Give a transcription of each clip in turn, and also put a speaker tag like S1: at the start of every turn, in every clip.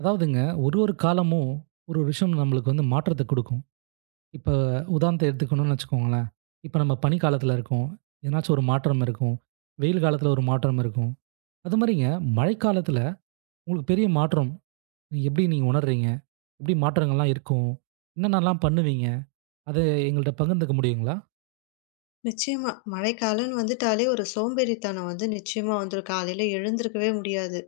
S1: அதாவதுங்க, ஒரு ஒரு காலமும் ஒரு ஒரு விஷயம் நம்மளுக்கு வந்து மாற்றத்த குடுக்கும். இப்ப உதாரணத்த எடுத்துக்கணும்னு வச்சுக்கோங்களேன். இப்ப நம்ம பனிக்காலத்துல இருக்கோம். எதனாச்சும் ஒரு மாற்றம் இருக்கும். வெயில் காலத்துல ஒரு மாற்றம் இருக்கும். அது மாரிங்க மழைக்காலத்துல உங்களுக்கு பெரிய மாற்றம் நீங்க எப்படி உணர்றீங்க? எப்படி மாற்றங்கள்லாம் இருக்கும்? என்னென்னலாம் பண்ணுவீங்க? அத எங்கள்ட்ட பகிர்ந்துக்க முடியுங்களா?
S2: நிச்சயமா. மழைக்காலம்ன்னு வந்துட்டாலே ஒரு சோம்பேறித்தனம் வந்து நிச்சயமா வந்துரும். காலையில எழுந்திருக்கவே முடியாது.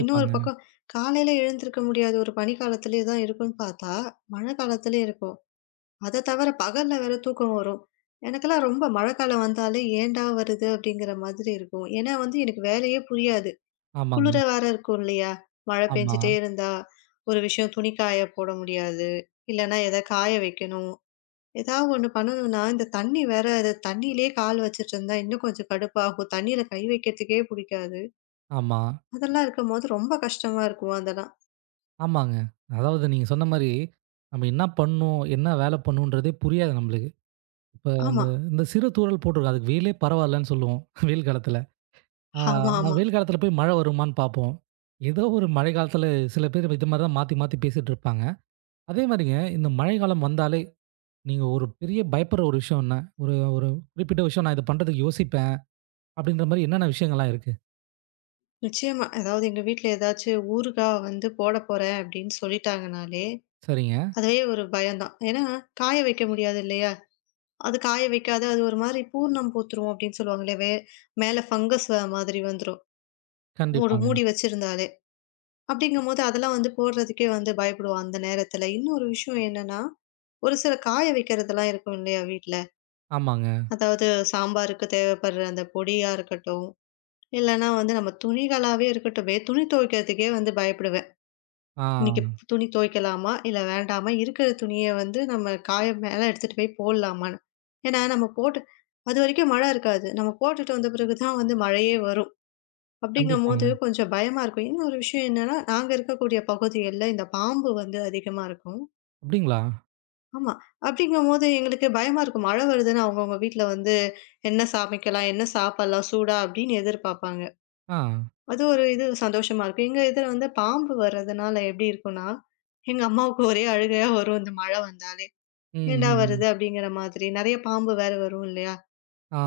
S2: இன்னொரு பக்கம் காலையில எழுந்திருக்க முடியாது. ஒரு பனிக்காலத்திலேயே தான் இருக்கும்ன்னு பார்த்தா, மழை காலத்திலே இருக்கும். அத தவிர பகல்ல வேற தூக்கம் வரும். எனக்கெல்லாம் ரொம்ப மழைக்காலம் வந்தாலே ஏன்டா வருது? அப்படிங்கிற மாதிரி இருக்கும். ஏன்னா வந்து எனக்கு வேலையே புரியாது. குளிர
S1: ஆமாங்க.
S2: வேற இருக்கும் இல்லையா? மழை
S1: ஆமா,
S2: பெஞ்சுட்டே இருந்தா, ஒரு விஷயம் துணி காய போட முடியாது. இல்லன்னா எத காய வைக்கணும். ஏதாவது ஒண்ணு பண்ணணும்னா, இந்த தண்ணி வேற அது தண்ணியிலேயே கால் வச்சுட்டு இருந்தா இன்னும் கொஞ்சம் கடுப்பாகும். தண்ணீல கை வைக்கிறதுக்கே புடிக்காது.
S1: ஆமா,
S2: அதெல்லாம் இருக்கும்போது ரொம்ப கஷ்டமா இருக்கும் அதெல்லாம்.
S1: ஆமாங்க. அதாவது நீங்க சொன்ன மாரி, நம்ம என்ன பண்ணணும்? என்ன வேல பண்ணணுன்றதே புரியாது நம்மளுக்கு. இப்ப
S2: ஆமா.
S1: அந்த இந்த சிறு தூறல் போட்டிருக்கும். அதுக்கு வெயிலே பரவாயில்லன்னு சொல்லுவோம். வெயில் காலத்துல. ஆ,
S2: ஆமாமா.
S1: வெயில் காலத்துல போய் மழை வருமான்னு பார்ப்போம். ஏதோ ஒரு மழை காலத்துல சில பேர் இது மாரி தான் மாத்தி, மாத்தி பேசிட்டு இருப்பாங்க. அதே மாரிங்க இந்த மழைக்காலம் வந்தாலே, நீங்க ஒரு பெரிய பயப்படுற ஒரு விஷயம் என்ன? ஒரு ஒரு குறிப்பிட்ட விஷயம் நான் இத பண்றதுக்கு யோசிப்பேன். அப்படின்ற மாரி என்னென்ன விஷயங்கள்லாம் இருக்கு?
S2: நிச்சயமா. அதாவது எங்க வீட்ல ஏதாச்சும் ஊறுகாய் வந்து போடப் போறேன் அப்படின்னு சொல்லிட்டாங்கனாலே,
S1: சரிங்க.
S2: அதுவே ஒரு பயம்தான். ஏன்னா, காய வைக்க முடியாது இல்லையா? அது காய வைக்காத அது ஒரு மாதிரி பூர்ணம் பூத்துரும் அப்படின்னு சொல்லுவாங்களே, மேல ஃபங்கஸ் வர மாதிரி வந்துரும். ஒரு
S1: கண்டிப்பாங்க.
S2: மூடி வச்சிருந்தாலே. அப்படிங்கும்போது அதெல்லாம் வந்து போடுறதுக்கே வந்து பயப்படுவோம் அந்த நேரத்துல. இன்னொரு விஷயம் என்னன்னா ஒரு சில காய வைக்கிறதெல்லாம் இருக்கும் இல்லையா வீட்ல.
S1: ஆமாங்க.
S2: அதாவது சாம்பாருக்கு தேவைப்படுற அந்த பொடியா இருக்கட்டும், இல்லன்னா வந்து நம்ம துணிகளாவே இருக்கட்டுமே, துணி துவைக்கிறதுக்கே வந்து பயப்படுவேன். இன்னைக்கு
S1: ஆ.
S2: துணி துவைக்கலாமா? இல்ல வேண்டாமா? இருக்கிற துணிய வந்து நம்ம காய மேல எடுத்துட்டு போய் போடலாமான்னு. ஏன்னா நம்ம போட்டு அதுவரைக்கும் மழை இருக்காது. நம்ம போட்டுட்டு வந்த பிறகு தான் வந்து மழையே வரும். அப்படிங்கும்போது
S1: கண்டிப்பாங்க.
S2: கொஞ்சம் பயமா இருக்கும். இன்னொரு விஷயம் என்னன்னா, நாங்க இருக்கக்கூடிய பகுதிகள்ல இந்த பாம்பு வந்து அதிகமா இருக்கும்.
S1: அப்படிங்களா?
S2: ஆமா. அப்படிங்கும்போது எங்களுக்கு பயமா இருக்கும். மழை வருதுன்னு அவங்கவங்க வீட்ல வந்து என்ன சமைக்கலாம்? என்ன சாப்பிடலாம் சூடா? அப்படின்னு எதிர்பார்ப்பாங்க.
S1: ஆ.
S2: அது ஒரு இது சந்தோஷமா இருக்கும். எங்க இதுல வந்து பாம்பு வர்றதுனால எப்படி இருக்கும்னா, எங்க அம்மாவுக்கு ஒரே அழுகையா வரும் இந்த மழை வந்தாலே.
S1: ம்.
S2: ஏன்டா
S1: ம்.
S2: வருது? அப்படிங்கிற மாதிரி. நெறைய பாம்பு வேற வரும் இல்லையா?
S1: ஆ,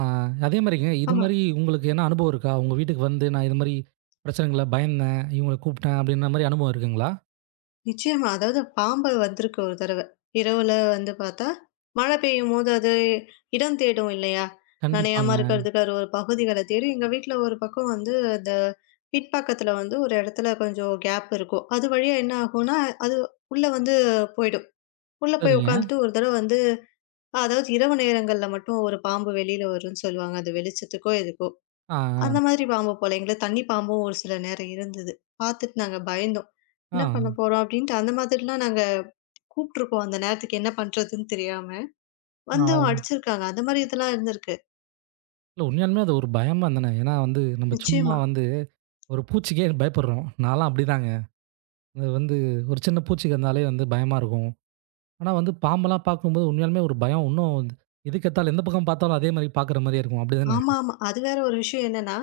S1: அதே மாரிங்க, இது
S2: ஆமா.
S1: மாரி உங்களுக்கு எதனா அனுபவம் இருக்கா? உங்க வீட்டுக்கு வந்து, நான் இது மாரி பிரச்சனைகள்ல பயந்தேன், இவங்கள கூப்பிட்டேன் அப்படின்ற மாரி அனுபவம் இருக்குங்களா?
S2: நிச்சயமா. அதாவது பாம்பு வந்திருக்கு ஒரு தடவ. இரவுல வந்து பார்த்தா, மழை பெய்யும்போது அது இடம் தேடும் இல்லையா? நனையாம
S1: கண்டிப்பாங்க.
S2: இருக்கிறதுக்கு அது ஒரு பகுதிகள தேடி, எங்க வீட்ல ஒரு பக்கம் வந்து அந்த பின்பக்கத்துல வந்து ஒரு இடத்துல கொஞ்சம் கேப் இருக்கும். அது வழியா என்ன ஆகும்னா, அது உள்ள வந்து போயிடும். உள்ள போய்
S1: சரிங்க.
S2: உட்காந்துட்டு ஒரு தடவ வந்து அதாவது இரவு நேரங்கள்ல மட்டும் ஒரு பாம்பு வெளியில வரும்ன்னு சொல்லுவாங்க. அது வெளிச்சத்துக்கோ எதுக்கோ.
S1: ஆ,
S2: அந்த மாதிரி பாம்பு போல எங்களுக்கு தண்ணி பாம்பும் ஒரு சில நேரம் இருந்தது. பார்த்துட்டு நாங்க பயந்தோம்.
S1: ஆ,
S2: என்ன பண்ண போறோம்? அப்படின்ட்டு அந்த மாதிரிலாம் நாங்க கூப்ட்டுருக்கோம். அந்த நேரத்துக்கு என்ன பண்றதுன்னு தெரியாம.
S1: ஆ,
S2: வந்தும்
S1: ஆ.
S2: அடிச்சிருக்காங்க. அந்த மாரி இதெல்லாம் இருந்திருக்கு.
S1: இல்ல உண்மையாலுமே அது ஒரு பயம் தானே. ஏன்னா வந்து நம்ம சும்மா
S2: நிச்சயமா.
S1: வந்து ஒரு பூச்சிக்கே பயப்படுறோம். நான்லாம் அப்படிதாங்க. அது வந்து ஒரு சின்ன பூச்சிக்கு இருந்தாலே வந்து பயமா இருக்கும். ஆனா வந்து பாம்பெல்லாம் பார்க்கும்போது உண்மையாலுமே ஒரு பயம் இன்னும் எதுக்கெடுத்தாலும் எந்த பக்கம் பார்த்தாலும் அதே மாரி பார்க்குற மாரியே இருக்கும். அப்படிதானே?
S2: ஆமா, ஆமா. அது வேற ஒரு விஷயம் என்னன்னா,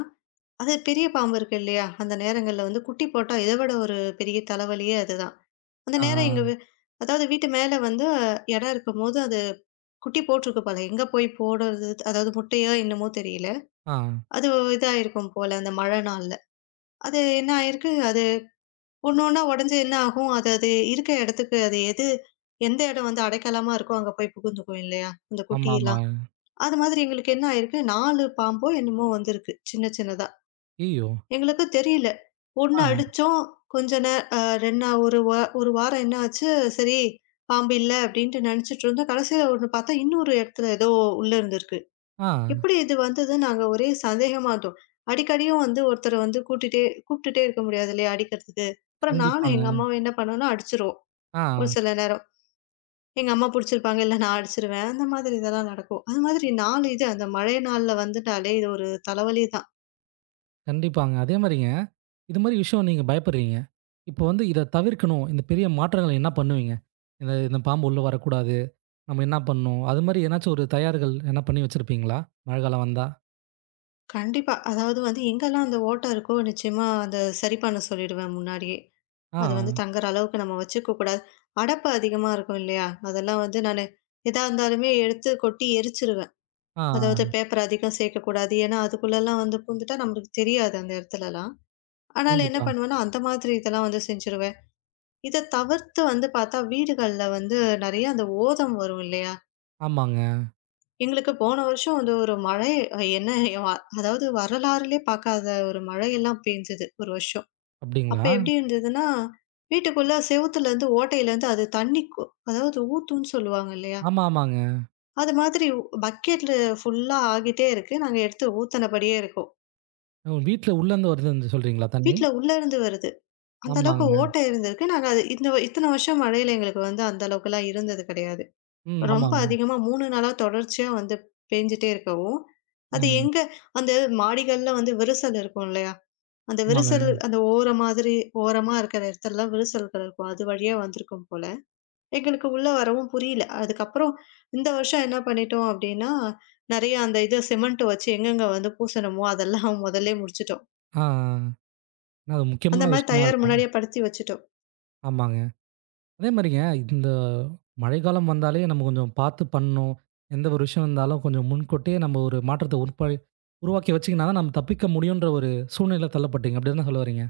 S2: அது பெரிய பாம்பு இருக்கு இல்லையா? அந்த நேரங்கள்ல வந்து குட்டி போட்டா இத விட ஒரு பெரிய தலைவலியே அதுதான். அந்த
S1: ஆ,
S2: நேரம் எங்க வி அதாவது வீட்டு மேல வந்து இடம் இருக்கும்போது, அது குட்டி போட்டிருக்கு போல. எங்க போய் போடுறது? அதாவது முட்டையோ என்னமோ தெரியல.
S1: ஆ, ஆ.
S2: அது இதாயிருக்கும் போல அந்த மழை நாள்ல. அது என்ன ஆயிருக்கு? அது ஒண்ணு ஒண்ணா உடைஞ்சு என்ன ஆகும்? அது அது இருக்க இடத்துக்கு அது எது எந்த இடம் வந்து அடைக்கலமா இருக்கோ, அங்க போய் புகுந்துக்கும் இல்லையா? இந்த
S1: ஆமாமா.
S2: குட்டியெல்லாம். அது மாதிரி எங்களுக்கு என்ன ஆயிருக்கு, 4 பாம்போ என்னமோ வந்திருக்கு, சின்ன சின்னதா.
S1: ஐயய்யோ!
S2: எங்களுக்கு தெரியல. ஒண்ணு
S1: ஆ,
S2: அடிச்சோம். கொஞ்ச நே அ 2 ஒரு வா 1 வாரம் என்ன ஆச்சு, சரி பாம்பு இல்ல அப்டின்ட்டு நெனச்சுட்டு இருந்தோம். கடைசியில ஒண்ணு பார்த்தா, இன்னொரு இடத்துல ஏதோ உள்ள இருந்திருக்கு.
S1: ஆ.
S2: எப்படி இது வந்தது? நாங்க ஒரே சந்தேகமா இருந்தோம். அடிக்கடியும் வந்து ஒருத்தர வந்து கூட்டிட்டே கூப்பிட்டுட்டே இருக்க முடியாது இல்லையா? அடிக்கிறதுக்கு. அப்புறம் நானும் எங்க
S1: கண்டிப்பாங்க.
S2: அம்மாவும் என்ன பண்ணோம்னா, அடிச்சுருவோம்.
S1: ஆ.
S2: ஒரு சில நேரம். எங்க அம்மா புடிச்சிருப்பாங்க. இல்ல நான் அடிச்சுருவேன். அந்த மாதிரி இதெல்லாம் நடக்கும். அது மாதிரி 4 இது அந்த மழை நாள்ல வந்துட்டாலே இது ஒரு தலைவலி தான்.
S1: கண்டிப்பாங்க. அதே மாரிங்க, இது மாரி விஷயம் நீங்க பயப்படுறீங்க. இப்போ வந்து இத தவிர்க்கணும். இந்த பெரிய மாற்றங்கள் என்ன பண்ணுவீங்க? இந்த இந்த பாம்பு உள்ள வரக்கூடாது. நம்ம என்ன பண்ணணும்? அது மாரி ஏதனாச்சும் ஒரு தயார்கள் எதனா பண்ணி வச்சிருப்பீங்களா? மழை காலம் வந்தா?
S2: கண்டிப்பா. அதாவது வந்து எங்கெல்லாம் அந்த ஓட்டை இருக்கோ, நிச்சயமா அத சரி பண்ண சொல்லிடுவேன் முன்னாடியே.
S1: ஆ,
S2: அது வந்து தங்குற அளவுக்கு நம்ம வச்சுக்க கூடாது. அடப்பு அதிகமா இருக்கும் இல்லையா? அதெல்லாம் வந்து நானு எதா இருந்தாலுமே எடுத்து கொட்டி எரிச்சுருவேன். அதாவது
S1: ஆ,
S2: பேப்பர் அதிகம் சேர்க்கக்கூடாது. ஏன்னா, அதுக்குள்ளலாம் வந்து பூந்துட்டா நம்மளுக்கு தெரியாது அந்த இடத்துலலாம். ஆனாலும் என்ன
S1: கண்டிப்பா.
S2: பண்ணுவேன்னா, அந்த மாதிரி இதெல்லாம் வந்து செஞ்சுருவேன். இத தவிர்த்து வந்து பார்த்தா, வீடுகள்ல வந்து நெறைய அந்த ஓதம் வரும் இல்லையா?
S1: ஆமாங்க.
S2: எங்களுக்கு போன வருஷம் வந்து ஒரு மழை அதாவது வரலாறுலயே பார்க்காத ஒரு மழையெல்லாம் பேஞ்சது ஒரு வருஷம். அப்ப
S1: அப்டிங்களா?
S2: எப்படி இருந்ததுன்னா, வீட்டுக்குள்ள செவுத்துலருந்து, ஓட்டையிலருந்து அது தண்ணி கொ அதாவது ஊத்தும்ன்னு சொல்லுவாங்க இல்லையா?
S1: ஆமா, ஆமாங்க.
S2: அது மாதிரி பக்கெட்ல ஃபுல்லா ஆகிட்டே இருக்கு. நாங்க எடுத்து ஊத்துனபடியே இருக்கோம்.
S1: ஓ, வீட்ல உள்ளருந்து வருதுன்னு சொல்றீங்களா தண்ணி?
S2: வீட்ல உள்ள இருந்து வருது. அந்த அளவுக்கு
S1: ஆமாங்க.
S2: ஓட்டை இருந்திருக்கு. நாங்க அது இந்த இத்தன வருஷம் மழையில எங்களுக்கு வந்து அந்த அளவுக்குலாம் இருந்தது கிடையாது.
S1: ம்.
S2: ரொம்ப
S1: ஆமாங்க.
S2: அதிகமா 3 நாளா தொடர்ச்சியா வந்து பேஞ்சுட்டே இருக்கவும், அது
S1: ம்.
S2: எங்க அந்த மாடிகள்ல வந்து விரிசல் இருக்கும் இல்லையா? அந்த
S1: ஆமாங்க. ஆ,
S2: விரிசல்
S1: ஆமாங்க.
S2: அந்த ஓர மாதிரி ஓரமா இருக்கிற இடத்துலலாம் விரிசல்கள் இருக்கும். அது வழியா வந்திருக்கும் போல. எங்களுக்கு உள்ள வரவும் புரியல. அதுக்கப்புறம் இந்த வருஷம் என்ன பண்ணிட்டோம் அப்டின்னா, நெறைய அந்த இத சிமெண்ட் வச்சு எங்கெங்க வந்து பூசணுமோ அதெல்லாம் முதல்லயே முடிச்சுட்டோம்.
S1: ஆ. ஆ. ஏன்னா அது
S2: அந்த
S1: முக்கியமான
S2: மாரி
S1: விஷயமா
S2: தயார்
S1: இருக்கும்.
S2: முன்னாடியே படுத்தி வச்சுட்டோம்.
S1: ஆமாங்க. அதே மாரிங்க, இந்த மழைக்காலம் வந்தாலே நம்ம கொஞ்சம் பார்த்து பண்ணணும். எந்த ஒரு விஷயம் இருந்தாலும் கொஞ்சம் முன்கூட்டியே நம்ம ஒரு மாற்றத்த உருவாக்கி வச்சுக்கினா தான் நம்ம தப்பிக்க முடியுன்ற ஒரு சூழ்நிலையில தள்ளப்பட்டீங்க. அப்படி தான சொல்ல வர்றீங்க?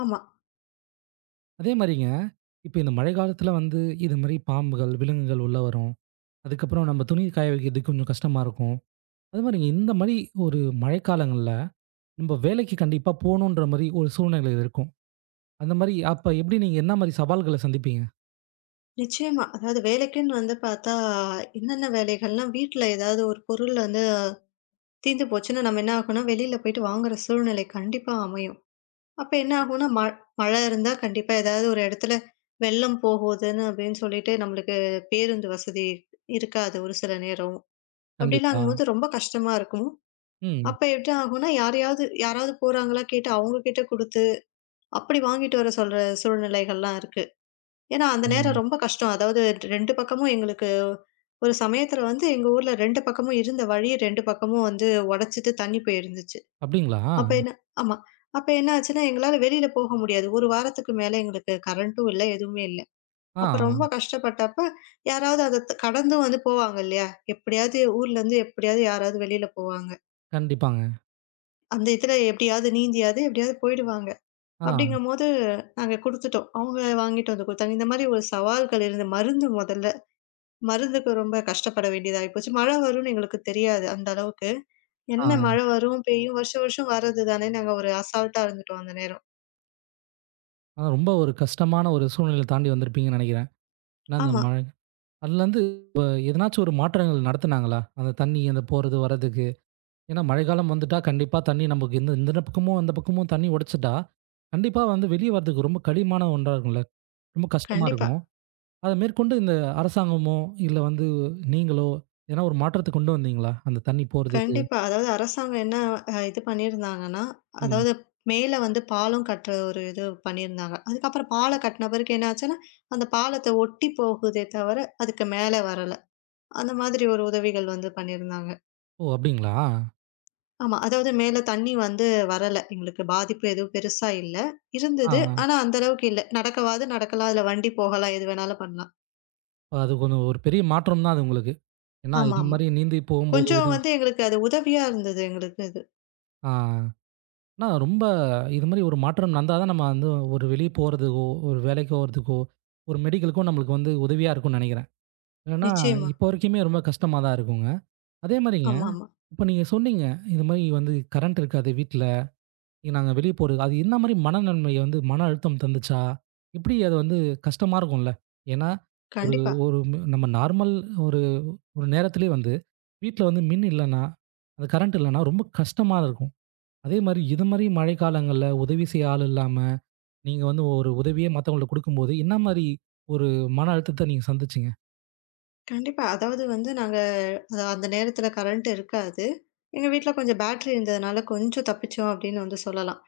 S2: ஆமா.
S1: அதே மாரிங்க, இப்ப இந்த மழை காலத்துல வந்து இது மாரி பாம்புகள், விலங்குகள் உள்ள வரும். அதுக்கப்புறம் நம்ம துணி காய வைக்கிறதுக்கு கொஞ்சம் கஷ்டமா இருக்கும். அது மாரிங்க இந்த மாரி ஒரு மழைக்காலங்கள்ல நம்ம வேலைக்கு கண்டிப்பா போணுன்ற மாரி ஒரு சூழ்நிலை இருக்கும். அந்த மாரி அப்ப எப்படி நீங்க என்ன மாரி சவால்கள சந்திப்பீங்க?
S2: நிச்சயமா. அதாவது வேலைக்குன்னு வந்து பார்த்தா, என்னென்ன வேலைகள்லாம் வீட்ல ஏதாவது ஒரு பொருள் வந்து தீந்து போச்சுன்னா, நம்ம என்ன ஆகும்னா, வெளியில போயிட்டு வாங்குற சூழ்நிலை கண்டிப்பா அமையும். அப்ப என்ன ஆகும்னா, மழை இருந்தா கண்டிப்பா ஏதாவது ஒரு இடத்துல வெள்ளம் போகுதுன்னு அப்படின்னு சொல்லிட்டு நம்மளுக்கு பேருந்து வசதி இருக்காது ஒரு சில நேரம்.
S1: கண்டிப்பா.
S2: அப்படிலாங்கும்போது ரொம்ப கஷ்டமா இருக்கும்.
S1: ம்.
S2: அப்ப எப்படி ஆகும்னா, யாரையாவது யாராவது போறாங்களா கேட்டு அவங்க கிட்ட குடுத்து, அப்படி வாங்கிட்டு வர சொல்ற சூழ்நிலைகள்லாம் இருக்கு. ஏன்னா, அந்த நேரம்
S1: ம்.
S2: ரொம்ப கஷ்டம். அதாவது 2 பக்கமும் எங்களுக்கு ஒரு சமயத்துல வந்து எங்க ஊர்ல 2 பக்கமும் இருந்த வழி 2 பக்கமும் வந்து உடைச்சிட்டு தண்ணி போயிருந்துச்சு.
S1: அப்படிங்களா?
S2: அப்ப என்ன ஆமா. அப்ப என்ன ஆச்சுன்னா, எங்களால வெளியில போக முடியாது. 1 வாரத்துக்கு மேல எங்களுக்கு கரண்ட்டும் இல்ல, எதுவுமே இல்ல. அப்ப
S1: ஆ.
S2: ரொம்ப கஷ்டப்பட்டப்ப, யாராவது அத த் கடந்தும் வந்து போவாங்க இல்லையா? எப்படியாவது ஊர்லருந்து எப்படியாவது யாராவது வெளியில போவாங்க.
S1: கண்டிப்பாங்க.
S2: அந்த இதுல எப்படியாவது நீந்தியாவது எப்படியாவது போயிடுவாங்க.
S1: ஆ,
S2: அப்படிங்கும்போது நாங்க குடுத்துட்டோம். அவங்க வாங்கிட்டு வந்து குடுத்தாங்க. இந்த மாரி ஒரு சவால்கள் இருந்து மருந்து மொதல்ல. மருந்துக்கு ரொம்ப கஷ்டப்பட வேண்டியதாயி போச்சு. மழை வரும்னு எங்களுக்கு தெரியாது அந்த அளவுக்கு. என்ன
S1: ஆ.
S2: மழை வரும், பெய்யும், வருஷம் வருஷம் வர்றது தானே! நாங்க ஒரு அசால்ட்டா இருந்துட்டோம் அந்த நேரம்.
S1: ஆனா ரொம்ப ஒரு கஷ்டமான ஒரு சூழ்நிலைய தாண்டி வந்திருப்பீங்கன்னு நெனைக்கிறேன். ஏன்னா அந்த
S2: ஆமா.
S1: மழை அதுலருந்து எதனாச்சும் ஒரு மாற்றங்கள் நடத்துனாங்களா? அந்த தண்ணி அந்த போறது வரதுக்கு. ஏன்னா மழைக்காலம் வந்துட்டா கண்டிப்பா தண்ணி நமக்கு இந்த இந்த பக்கமும் அந்த பக்கமும் தண்ணி உடைச்சுட்டா, கண்டிப்பா வந்து வெளிய வரதுக்கு ரொம்ப கடினமான ஒன்றா இருக்கும்ல. ரொம்ப கஷ்டமா
S2: கண்டிப்பா,
S1: இருக்கும். அத மேற்கொண்டு இந்த அரசாங்கமோ, இல்ல வந்து நீங்களோ, எதனா ஒரு மாற்றத்த கொண்டு வந்தீங்களா? அந்த தண்ணி போறதுக்கு.
S2: கண்டிப்பா. அதாவது அரசாங்கம் என்ன அ இது பண்ணியிருந்தாங்கன்னா,
S1: ம்.
S2: அதாவது மேல வந்து பாலம் கட்டுற ஒரு இது பண்ணியிருந்தாங்க. அதுக்கப்புறம் பாலம் கட்டின பிறகு என்ன ஆச்சுன்னா, அந்த பாலத்த ஒட்டி போகுதே தவிர, அதுக்கு மேல வரல. அந்த மாதிரி ஒரு உதவிகள் வந்து பண்ணியிருந்தாங்க.
S1: ஓ! அப்டிங்களா?
S2: ஆமா. அதாவது மேல தண்ணி வந்து வரல. எங்களுக்கு பாதிப்பு எதுவும் பெருசா இல்ல.
S1: ஆ,
S2: இருந்தது.
S1: ஆ.
S2: ஆனா அந்த அளவுக்கு இல்ல. நடக்கவாது நடக்கலாம். அதுல வண்டி போகலாம். எது வேணாலும் பண்ணலாம்.
S1: அது கொஞ்சம் ஒரு பெரிய மாற்றம் தான் அது உங்களுக்கு. ஏன்னா, இது
S2: ஆமாமா.
S1: மாரி நீந்தி போகும்போது
S2: கொஞ்சம்
S1: உதவி
S2: வந்து எங்களுக்கு அது உதவியா இருந்தது எங்களுக்கு அது.
S1: ஆ, ஆனா ரொம்ப இது மாரி ஒரு மாற்றம் நடந்தா தான் நம்ம வந்து ஒரு வெளிய போறதுக்கோ, ஒரு வேலைக்கு போறதுக்கோ, ஒரு மெடிக்கலுக்கோ நம்மளுக்கு வந்து உதவியா இருக்கும்னு நெனைக்கிறேன். ஏன்னா,
S2: நிச்சயமா.
S1: இப்போ வரைக்குமே ரொம்ப கஷ்டமா தான் இருக்குங்க. அதே மாரிங்க,
S2: ஆமாமா.
S1: இப்ப நீங்க சொன்னீங்க, இது மாரி வந்து கரண்ட் இருக்காது வீட்ல. நாங்க வெளிய போறதுக்கு அது என்ன மாரி மனநன்மைய வந்து மன அழுத்தம் தந்துச்சா? எப்படி அது வந்து கஷ்டமா இருக்கும்ல. ஏன்னா, ஒரு
S2: கண்டிப்பா,
S1: ஒரு நம்ம நார்மல் ஒரு ஒரு நேரத்திலே வந்து வீட்ல வந்து மின் இல்லன்னா, அந்த கரண்ட் இல்லன்னா ரொம்ப கஷ்டமா இருக்கும். அதே மாரி இது மாரி மழைக்காலங்கள்ல உதவி செய்ய ஆள் இல்லாம, நீங்க வந்து ஒரு உதவியே மத்தவங்களுக்கு குடுக்கும்போது, என்ன மாரி ஒரு மன அழுத்தத்த நீங்க சந்திச்சீங்க?
S2: கண்டிப்பா. அதாவது வந்து நாங்க அந்த நேரத்துல கரண்ட் இருக்காது. எங்க வீட்ல கொஞ்சம் பேட்டரி இருந்ததுனால கொஞ்சம் தப்பிச்சோம் அப்படின்னு வந்து சொல்லலாம்.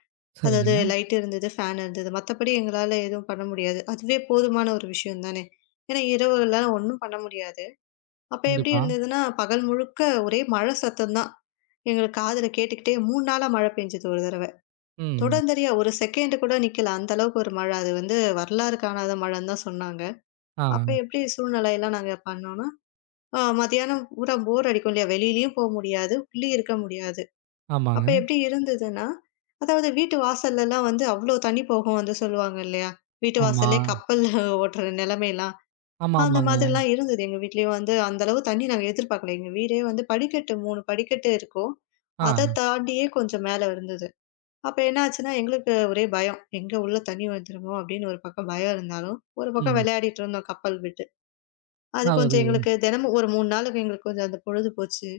S2: அதாவது
S1: சரிங்க.
S2: லைட் இருந்தது, ஃபேன் இருந்தது. மத்தபடி எங்களால எதுவும் பண்ண முடியாது. அதுவே போதுமான ஒரு விஷயம் தானே! ஏன்னா இரவுகள்லாம் ஒண்ணும் பண்ண முடியாது. அப்ப எப்படி
S1: கண்டிப்பா.
S2: இருந்ததுன்னா, பகல் முழுக்க ஒரே மழை சத்தம் தான். எங்களுக்கு காதுல கேட்டுக்கிட்டே 3 நாளா மழை பெஞ்சது ஒரு தடவ.
S1: ம்.
S2: தொடர்ந்தறியா ஒரு செகண்ட் கூட நிக்கல. அந்த அளவுக்கு ஒரு மழை. அது வந்து வரலாறு காணாத மழைன்னு தான் சொன்னாங்க. அப்ப
S1: ஆ.
S2: எப்படி சூழ்நிலையெல்லாம் நாங்க பண்ணோம்னா, மத்தியானம் பூரா போர் அடிக்கும் இல்லையா? வெளியிலயும் போ முடியாது. உள்ளயும் இருக்க முடியாது. அப்ப
S1: ஆமாங்க.
S2: எப்படி இருந்ததுன்னா, அதாவது வீட்டு வாசல்லலாம் வந்து அவ்ளோ தண்ணி போகும் வந்து சொல்லுவாங்க இல்லையா? வீட்டு
S1: ஆமா.
S2: வாசல்லயே கப்பல் ஓட்டுற நிலைமைலாம்.
S1: ஆமா,
S2: அந்த
S1: ஆமாங்க.
S2: மாதிரிலாம் இருந்தது. எங்க வீட்லயும் வந்து அந்த அளவு தண்ணி நாங்க எதிர்பார்க்கல. எங்க வீடே வந்து படிக்கட்டு 3 படிக்கட்டு இருக்கும்.
S1: ஆ.
S2: அத தாண்டியே கொஞ்சம் மேல இருந்தது. அப்ப என்ன ஆச்சுன்னா, எங்களுக்கு ஒரே பயம். எங்க உள்ள தண்ணீ வந்துருமோ! அப்டின்னு ஒரு பக்கம் பயம் இருந்தாலும், ஒரு பக்கம்
S1: ம்.
S2: விளையாடிட்டு இருந்தோம் கப்பல் விட்டு. அது
S1: ஆனா ஒரு
S2: கொஞ்சம் எங்களுக்கு தினமும் ஒரு 3 நாளுக்கு எங்களுக்கு கொஞ்சம் அந்த பொழுது போச்சு.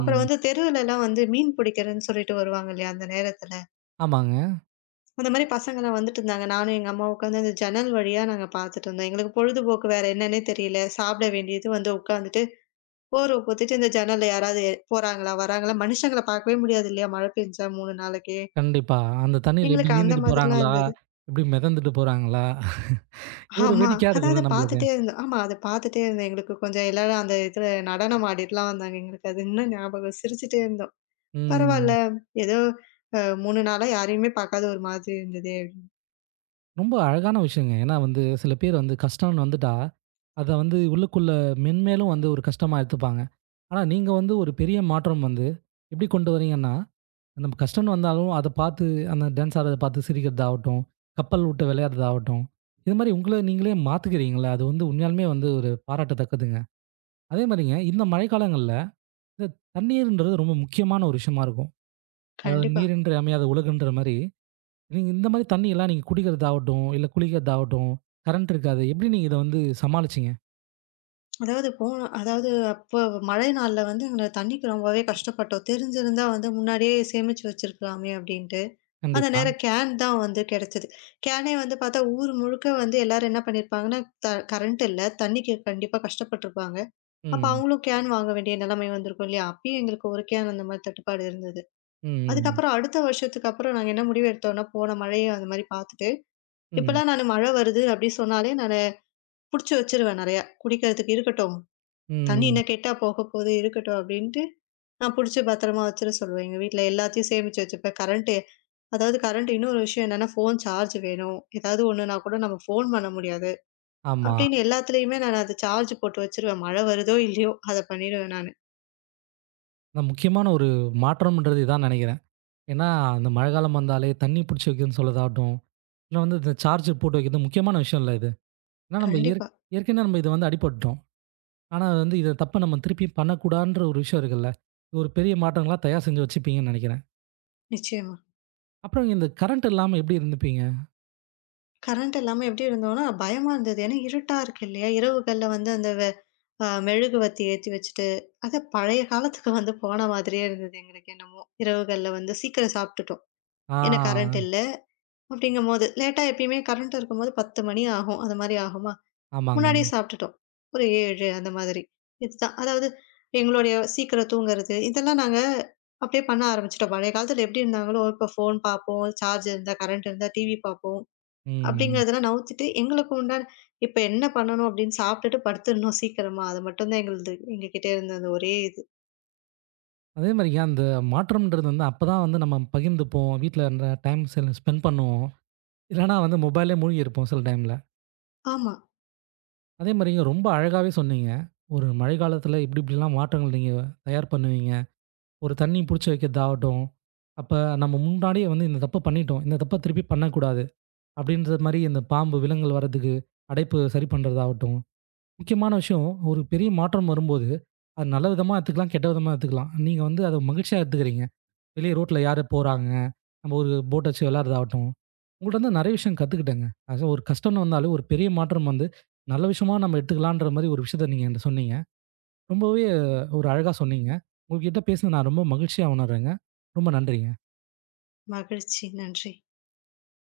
S2: அப்புறம் வந்து தெருவுலலாம் வந்து மீன் பிடிக்கிறேன்னு சொல்லிட்டு வருவாங்க இல்லையா? அந்த நேரத்துல.
S1: ஆமாங்க.
S2: அந்த மாரி பசங்கலாம் வந்துட்டு இருந்தாங்க. நானும் எங்க அம்மாவும் உட்காந்து அந்த ஜன்னல் வழியா நாங்க பார்த்துட்டு இருந்தோம். எங்களுக்கு பொழுதுபோக்கு வேற என்னன்னே தெரியல. சாப்பிட வேண்டியது வந்து உட்காந்துட்டு, போர்வ போத்திட்டு இந்த ஜன்னல்ல யாராவது போறாங்களா? வராங்களா? மனுஷங்கள பார்க்கவே முடியாது இல்லையா? மழை பெஞ்சா 3 நாளைக்கு.
S1: கண்டிப்பா. அந்த தண்ணீல எப்டி
S2: எங்களுக்கு அந்த
S1: நீந்துட்டு
S2: மாதிரிலாம்
S1: போறாங்களா?
S2: இருந்தது.
S1: எப்டி மிதந்துட்டு போறாங்களா? ஒரு
S2: ஆமா.
S1: வேடிக்கையா
S2: அதாவது
S1: இருக்கும்ல நம்மளுக்கு.
S2: பாத்துட்டே இருந்தோம். ஆமா. அத பாத்துட்டே இருந்தோம். எங்களுக்கு கொஞ்சம் எல்லாரும் அந்த இதுல நடனம் ஆடிட்டுலாம் வந்தாங்க. எங்களுக்கு அது இன்னும் ஞாபகம். சிரிச்சுட்டே இருந்தோம். பரவால்ல.
S1: ம்.
S2: ஏதோ அ 3 நாளா யாரையுமே பாக்காத ஒரு மாதிரி இருந்ததே! அப்படின்னு.
S1: ரொம்ப அழகான விஷயங்க. ஏன்னா வந்து சில பேர் வந்து கஷ்டம்னு வந்துட்டா, அத வந்து உள்ளுக்குள்ள மென்மேலும் வந்து ஒரு கஷ்டமா எடுத்துப்பாங்க. ஆனா நீங்க வந்து ஒரு பெரிய மாற்றம் வந்து எப்டி கொண்டு வரீங்கன்னா, நம்ம கஷ்டம்னு வந்தாலும் அத பார்த்து அந்த டான்ஸ் ஆடுறத பார்த்து சிரிக்கிறதாகட்டும், கப்பல் விட்டு விளையாடுறதாகட்டும், இது மாரி உங்கள நீங்களே மாத்திக்கிறீங்கள்ல, அது வந்து உண்மையாலுமே வந்து ஒரு பாராட்டத்தக்கதுங்க. அதே மாரிங்க இந்த மழைக்காலங்கள்ல இந்த தண்ணீர்ன்றது ரொம்ப முக்கியமான ஒரு விஷயமா இருக்கும். அதாவது
S2: கண்டிப்பா.
S1: நீரின்றி அமையாத உலகுன்ற மாரி, நீங்க இந்த மாரி தண்ணியெல்லாம் நீங்க குடிக்கிறதாகட்டும், இல்ல குளிக்கிறதாகட்டும், கரண்ட் இருக்காது. எப்படி நீங்க இத வந்து சமாளிச்சீங்க?
S2: அதாவது போனோம் அதாவது அப்போ மழை நாள்ல வந்து எங்க தண்ணிக்கு ரொம்பவே கஷ்டப்பட்டோம். தெரிஞ்சிருந்தா வந்து முன்னாடியே சேமிச்சு வச்சிருக்கலாமே அப்டின்ட்டு. அந்த
S1: கண்டிப்பா.
S2: நேரம் கேன் தான் வந்து கெடைச்சது. கேனே வந்து பாத்தா ஊர் முழுக்க வந்து எல்லாரும் என்ன பண்ணியிருப்பாங்கன்னா, த கரண்ட் இல்ல. தண்ணிக்கு கண்டிப்பா கஷ்டப்பட்டுருப்பாங்க. அப்ப
S1: ம்.
S2: அவங்களும் கேன் வாங்க வேண்டிய நிலைமை வந்திருக்கும் இல்லையா? அப்பயும் எங்களுக்கு 1 கேன் அந்த மாரி தட்டுப்பாடு இருந்தது.
S1: ம். ம்.
S2: அதுக்கப்புறம் அடுத்த வருஷத்துக்கு அப்புறம் நாங்க என்ன முடிவு எடுத்தோம்னா, போன மழைய அந்த மாரி பார்த்துட்டு,
S1: ம்.
S2: இப்பலாம் நானு மழை வருது அப்டி சொன்னாலே நானு புடிச்சு வச்சுருவேன் நெறையா. குடிக்கிறதுக்கு இருக்கட்டும். தண்ணி
S1: ம்.
S2: இன்னும் கெட்டா போக போகுது இருக்கட்டும் அப்டின்ட்டு, நான் புடிச்சு பத்திரமா வச்சுர சொல்லுவேன். எங்க வீட்ல எல்லாத்தையும் சேமிச்சு வச்சுப்பேன். அதாவது கரண்ட் இன்னொரு விஷயம் என்னன்னா, ஃபோன் சார்ஜ் வேணும். ஏதாவது ஒண்ணுனா கூட நம்ம ஃபோன் பண்ண முடியாது.
S1: ஆமா.
S2: அப்டின்னு எல்லாத்துலயுமே நான் அத சார்ஜ் போட்டு வச்சுருவேன். மழை வருதோ இல்லையோ அத பண்ணிடுவேன் நானு.
S1: அதான் முக்கியமான ஒரு மாற்றம்ன்றது இதான் நெனைக்கிறேன். ஏன்னா, இந்த மழைக்காலம் வந்தாலே தண்ணி புடிச்சு வைக்கணும்னு சொல்றதாகட்டும், இல்ல வந்து இந்த சார்ஜர் போட்டு வைக்கிறது முக்கியமான விஷயம் இல்ல இது. ஏன்னா நம்ம ஏற்
S2: கண்டிப்பா.
S1: ஏற்கனவே நம்ம இத வந்து அடிபட்டுட்டோம். ஆனா வந்து இத தப்ப நம்ம திருப்பி பண்ணக்கூடாதுன்ற ஒரு விஷயம் இருக்குல்ல. இது ஒரு பெரிய மாற்றங்களா தயார் செஞ்சு வச்சுப்பீங்கன்னு நெனைக்கிறேன்.
S2: நிச்சயமா.
S1: அப்புறம் இந்த கரண்ட் இல்லாம எப்படி இருந்துப்பீங்க?
S2: கரண்ட் இல்லாம எப்படி இருந்தோம்னா, பயமா இருந்தது. ஏன்னா இருட்டா இருக்கு இல்லையா? இரவுகள்ல வந்து அந்த வெ அ மெழுகுவர்த்தி ஏத்தி வச்சுட்டு, அது பழைய காலத்துக்கு வந்து போன மாதிரியே இருந்தது எங்களுக்கு என்னமோ. இரவுகள்ல வந்து சீக்கிரம் சாப்பிட்டுட்டோம். ஏன்னா கரண்ட்
S1: ஆ,
S2: இல்ல. அப்படிங்கும்போது லேட்டா எப்பயுமே கரண்ட் இருக்கும்போது 10 மணி ஆகும். அந்த மாரி ஆகுமா?
S1: ஆமாங்க.
S2: முன்னாடியே சாப்பிட்டுட்டோம். ஒரு 7 அந்த மாதிரி. இதுதான். அதாவது எங்களுடைய சீக்கிரம் தூங்குறது, இதெல்லாம் நாங்க அப்படியே பண்ண ஆரம்பிச்சுட்டோம். பழைய காலத்துல எப்படி இருந்தாங்களோ, இப்போ ஃபோன் பார்ப்போம், சார்ஜ் இருந்தா, கரண்ட் இருந்தா டிவி பார்ப்போம்.
S1: ம்.
S2: அப்படிங்கிறதெல்லாம் நவுத்திட்டு, எங்களுக்கு உண்டான இப்ப என்ன பண்ணணும் அப்படின்னு சாப்பிட்டுட்டு படுத்துடணும் சீக்கிரமா. அது மட்டும் தான் எங்களுது எங்ககிட்ட இருந்த அந்த ஒரே இது.
S1: அதே மாரிங்க அந்த மாற்றம்ன்றது வந்து அப்பதான் வந்து நம்ம பகிர்ந்துப்போம். வீட்ல அந்த டைம் செல் ஸ்பெண்ட் பண்ணுவோம். இல்லன்னா வந்து மொபைல்லே மூழ்கி இருப்போம் சில டைம்ல.
S2: ஆமா.
S1: அதே மாரிங்க ரொம்ப அழகாவே சொன்னீங்க. ஒரு மழை காலத்துல இப்படி இப்படிலாம் மாற்றங்கள் நீங்க தயார் பண்ணுவீங்க. ஒரு தண்ணி புடிச்சு வைக்கிறதாகட்டும். அப்ப நம்ம முன்னாடியே வந்து இந்த தப்ப பண்ணிட்டோம். இந்த தப்ப திருப்பி பண்ணக்கூடாது. அப்படின்ற மாரி இந்த பாம்பு, விலங்குகள் வரதுக்கு அடைப்பு சரி பண்றதாகட்டும். முக்கியமான விஷயம், ஒரு பெரிய மாற்றம் வரும்போது, அது நல்ல விதமா எடுத்துக்கலாம், கெட்ட விதமா எடுத்துக்கலாம். நீங்க வந்து அத மகிழ்ச்சியா எடுத்துக்கிறீங்க. வெளிய ரோட்ல யாரு போறாங்க, நம்ம ஒரு போட் வச்சு விளையாடுறதாகட்டும், உங்கள்ட்ட வந்து நெறைய விஷயம் கத்துக்கிட்டேங்க. அது ஒரு கஷ்டம்னு வந்தாலே ஒரு பெரிய மாற்றம் வந்து, நல்ல விஷயமா நம்ம எடுத்துக்கலான்ற மாரி ஒரு விஷயத்த நீங்க என்ட்ட சொன்னீங்க. ரொம்பவே ஒரு அழகா சொன்னீங்க. உங்ககிட்ட பேசினது நான் ரொம்ப மகிழ்ச்சியா உணர்றேங்க. ரொம்ப நன்றிங்க.
S2: மகிழ்ச்சி. நன்றி.